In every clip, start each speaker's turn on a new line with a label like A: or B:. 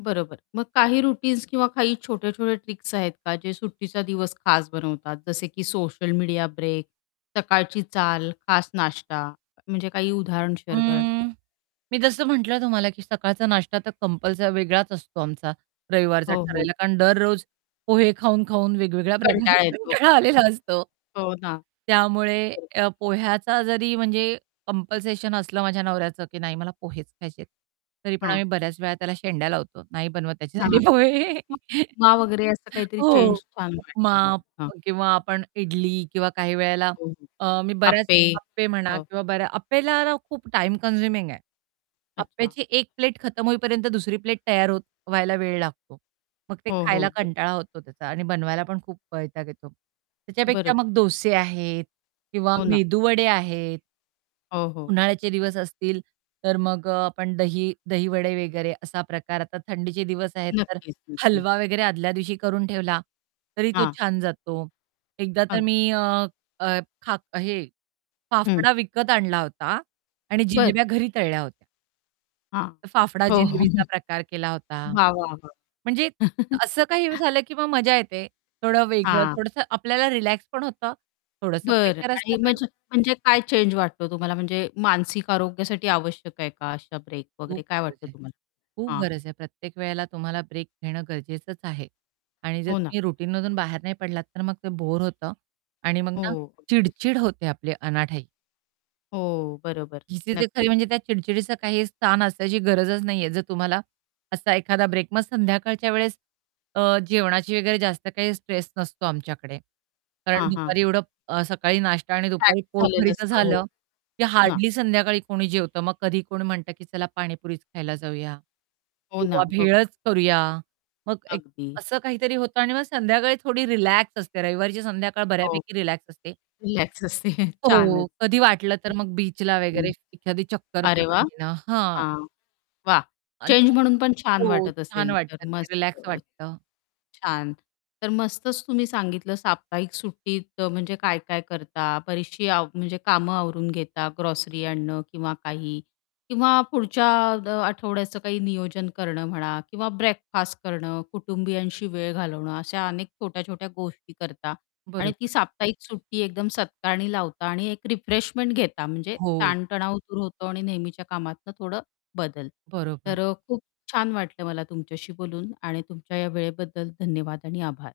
A: बरोबर. मग काही रूटीन्स किंवा काही छोटे-छोटे ट्रिक्स आहेत का, जे सुट्टीचा दिवस खास बनवतात जसे की सोशल मीडिया ब्रेक, सकाळची चाल, खास नाश्ता म्हणजे काही उदाहरण शेअर कराल का?
B: अं, मी जसं म्हटलं तुम्हाला, की सकाळचा नाष्टा तर कंपल्सरी वेगळाच असतो आमचा रविवारचा
A: हो, हो.
B: ठरलेला कारण दररोज पोहे खाऊन-खाऊन वेगवेगळ्या प्रकारचे
A: कंटाळा येतो.
B: कंटाळा आलेला असतो.
A: हो ना.
B: त्यामुळे
A: बरोबर.
B: अ, पोह्याचा जरी म्हणजे कंपल्शन असलं माझ्या नवऱ्याचं, की नाही मला पोहेच खायचेत, तरी पण
A: हं.
B: आम्ही बऱ्याच वेळा त्याला शेंड्या लावतो. नाही बनवत
A: हां. मग
B: त्याच्यासाठी पोहे.
A: उपमा वगैरे असं काहीतरी चेंज
B: हो.
A: छान
B: उपमा
A: वाटतं मग, हां.
B: किंवा आपण इडली किंवा काही वेळेला
A: हो, हो.
B: अ, मी बऱ्याच
A: अप्पे
B: अप्पे म्हणा
A: हो.
B: किंवा बऱ्या अप्पेला न, खूप टाईम कन्झ्युमिंग आहे.
A: अच्छा.
B: अप्याची 1 प्लेट खतम होईपर्यंत दुसरी प्लेट तयार होत व्हायला वेळ लागतो, मग ते
A: हो,
B: खायला
A: हो. बर
B: कंटाळा होतो त्याचा आणि बनवायला पण खूप वैताग येतो. त्याच्यापेक्षा
A: बरोबर.
B: मग डोसे आहेत किंवा
A: हो ना.
B: मेदूवडे आहेत.
A: हो, हो.
B: उन्हाळ्याचे दिवस असतील, तर मग अ, आपण दही दहीवडे वगैरे असा प्रकार आता थंडीचे दिवस आहेत तर
A: नक्कीच, नक्कीच.
B: हलवा वगैरे आदल्या दिवशी करून ठेवला, तरी तो
A: हां.
B: छान जातो, एकदा तर
A: अग
B: मी अ, खा हे
A: हं.
B: फाफडा विकत आणला होता आणि
A: बरं.
B: जिलेब्या घरी तळल्या होत्या.
A: हां.
B: फाफडा
A: हो,
B: जिलेबीचा
A: हो.
B: प्रकार केला होता.
A: वाह वाह
B: म्हणजे
A: वाह!
B: असं काही झालं की मग मजा येते. थोडं वेगळं,
A: हां.
B: थोडसं आपल्याला रिलॅक्स पण होतं थोडंसं
A: बरं
B: प्रेशर असतं
A: आणि म्हण
B: पण
A: म्हणजे काय चेंज वाटतो तुम्हाला म्हणजे मानसिक आरोग्यासाठी आवश्यक आहे का, अशा ब्रेक
B: खूप
A: वगैरे काय
B: गरज
A: वाटतं
B: आहे.
A: तुम्हाला?
B: खूप
A: हां.
B: गरज आहे प्रत्येक वेळेला तुम्हाला ब्रेक घेणं गरजेचंच आहे. आणि जर
A: हो ना.
B: तुम्ही रुटीनमधून बाहेर नाही पडलात तर मग ते बोर होतं आणि मग ना,
A: हो. अगदीच.
B: चिडचिड होते आपले अनाठाई.
A: हो बरोबर,
B: चिसीज खरी
A: नक्कीच.
B: म्हणजे त्या चिडचिडीचं काही स्थान असायची गरजच नाहीये, जर तुम्हाला असा एखादा ब्रेक मग संध्याकाळच्या वेळेस अ, जेवणाची वगैरे जास्त काही स्ट्रेस नसतो आमच्याकडे. कारण
A: हां,
B: दुपारी
A: हां.
B: एवढं अ, सकाळी नाश्ता आणि
A: पॅक
B: दुपारी
A: झालेलं
B: पोटभरीचं
A: असतं हो.
B: झालं,
A: हो
B: की
A: ना.
B: हार्डली संध्याकाळी कोणी जेवतं. मग कधी कोण म्हणतं की चला पाणीपुरीच खायला जाऊया.
A: हो
B: किंवा
A: ना बघ
B: भेळचं करूया. मग एक
A: अगदी.
B: असं काहीतरी होतं आणि मग संध्याकाळी थोडी रिलॅक्स असते रविवारीची संध्याकाळ
A: हो.
B: बऱ्यापैकी रिलॅक्स असते.
A: रिलॅक्स असते, छानच!
B: हो. कधी वाटलं तर मग बीचला
A: [unintelligible]
B: वगैरे
A: हं.
B: एखादी चक्कर
A: अरे वाह!
B: मारून घेणं. हां.
A: हां. वाह!
B: आणि
A: चेंज
B: त्या
A: म्हणून पण छान
B: हो
A: वाटत
B: छान
A: असेल, तर
B: वाटतं ते
A: मस्त.
B: रिलॅक्स
A: अ,
B: वाटतं.
A: छान! तर मस्तच तुम्ही सांगितलं साप्ताहिक सुट्टीत अ, म्हणजे काय-काय करता? बरीचशी आव म्हणजे कामं आवरून घेता, ग्रॉसरी आणणं किंवा काही. किंवा पुढच्या अ, आठवड्याचं काही असं नियोजन करणं म्हणा किंवा ब्रेकफास्ट करणं कुटुंबियांशी वेळ घालवणं अशा अनेक छोट्या-छोट्या गोष्टी करता आणि ती
B: बरोबर.
A: साप्ताहिक सुट्टी एकदम सत्कारणी लावता आणि एक रिफ्रेशमेंट घेता म्हणजे
B: हो.
A: ताणतणाव दूर होतो आणि नेहमीच्या कामातनं थोडं बदल.
B: बरोबर.
A: तर अ, खूप छान वाटलं मला तुमच्याशी बोलून आणि तुमच्या या वेळेबद्दल धन्यवाद आणि आभार.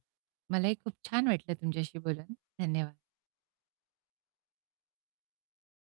B: मलाही खूप छान वाटलं तुमच्याशी बोलून, धन्यवाद.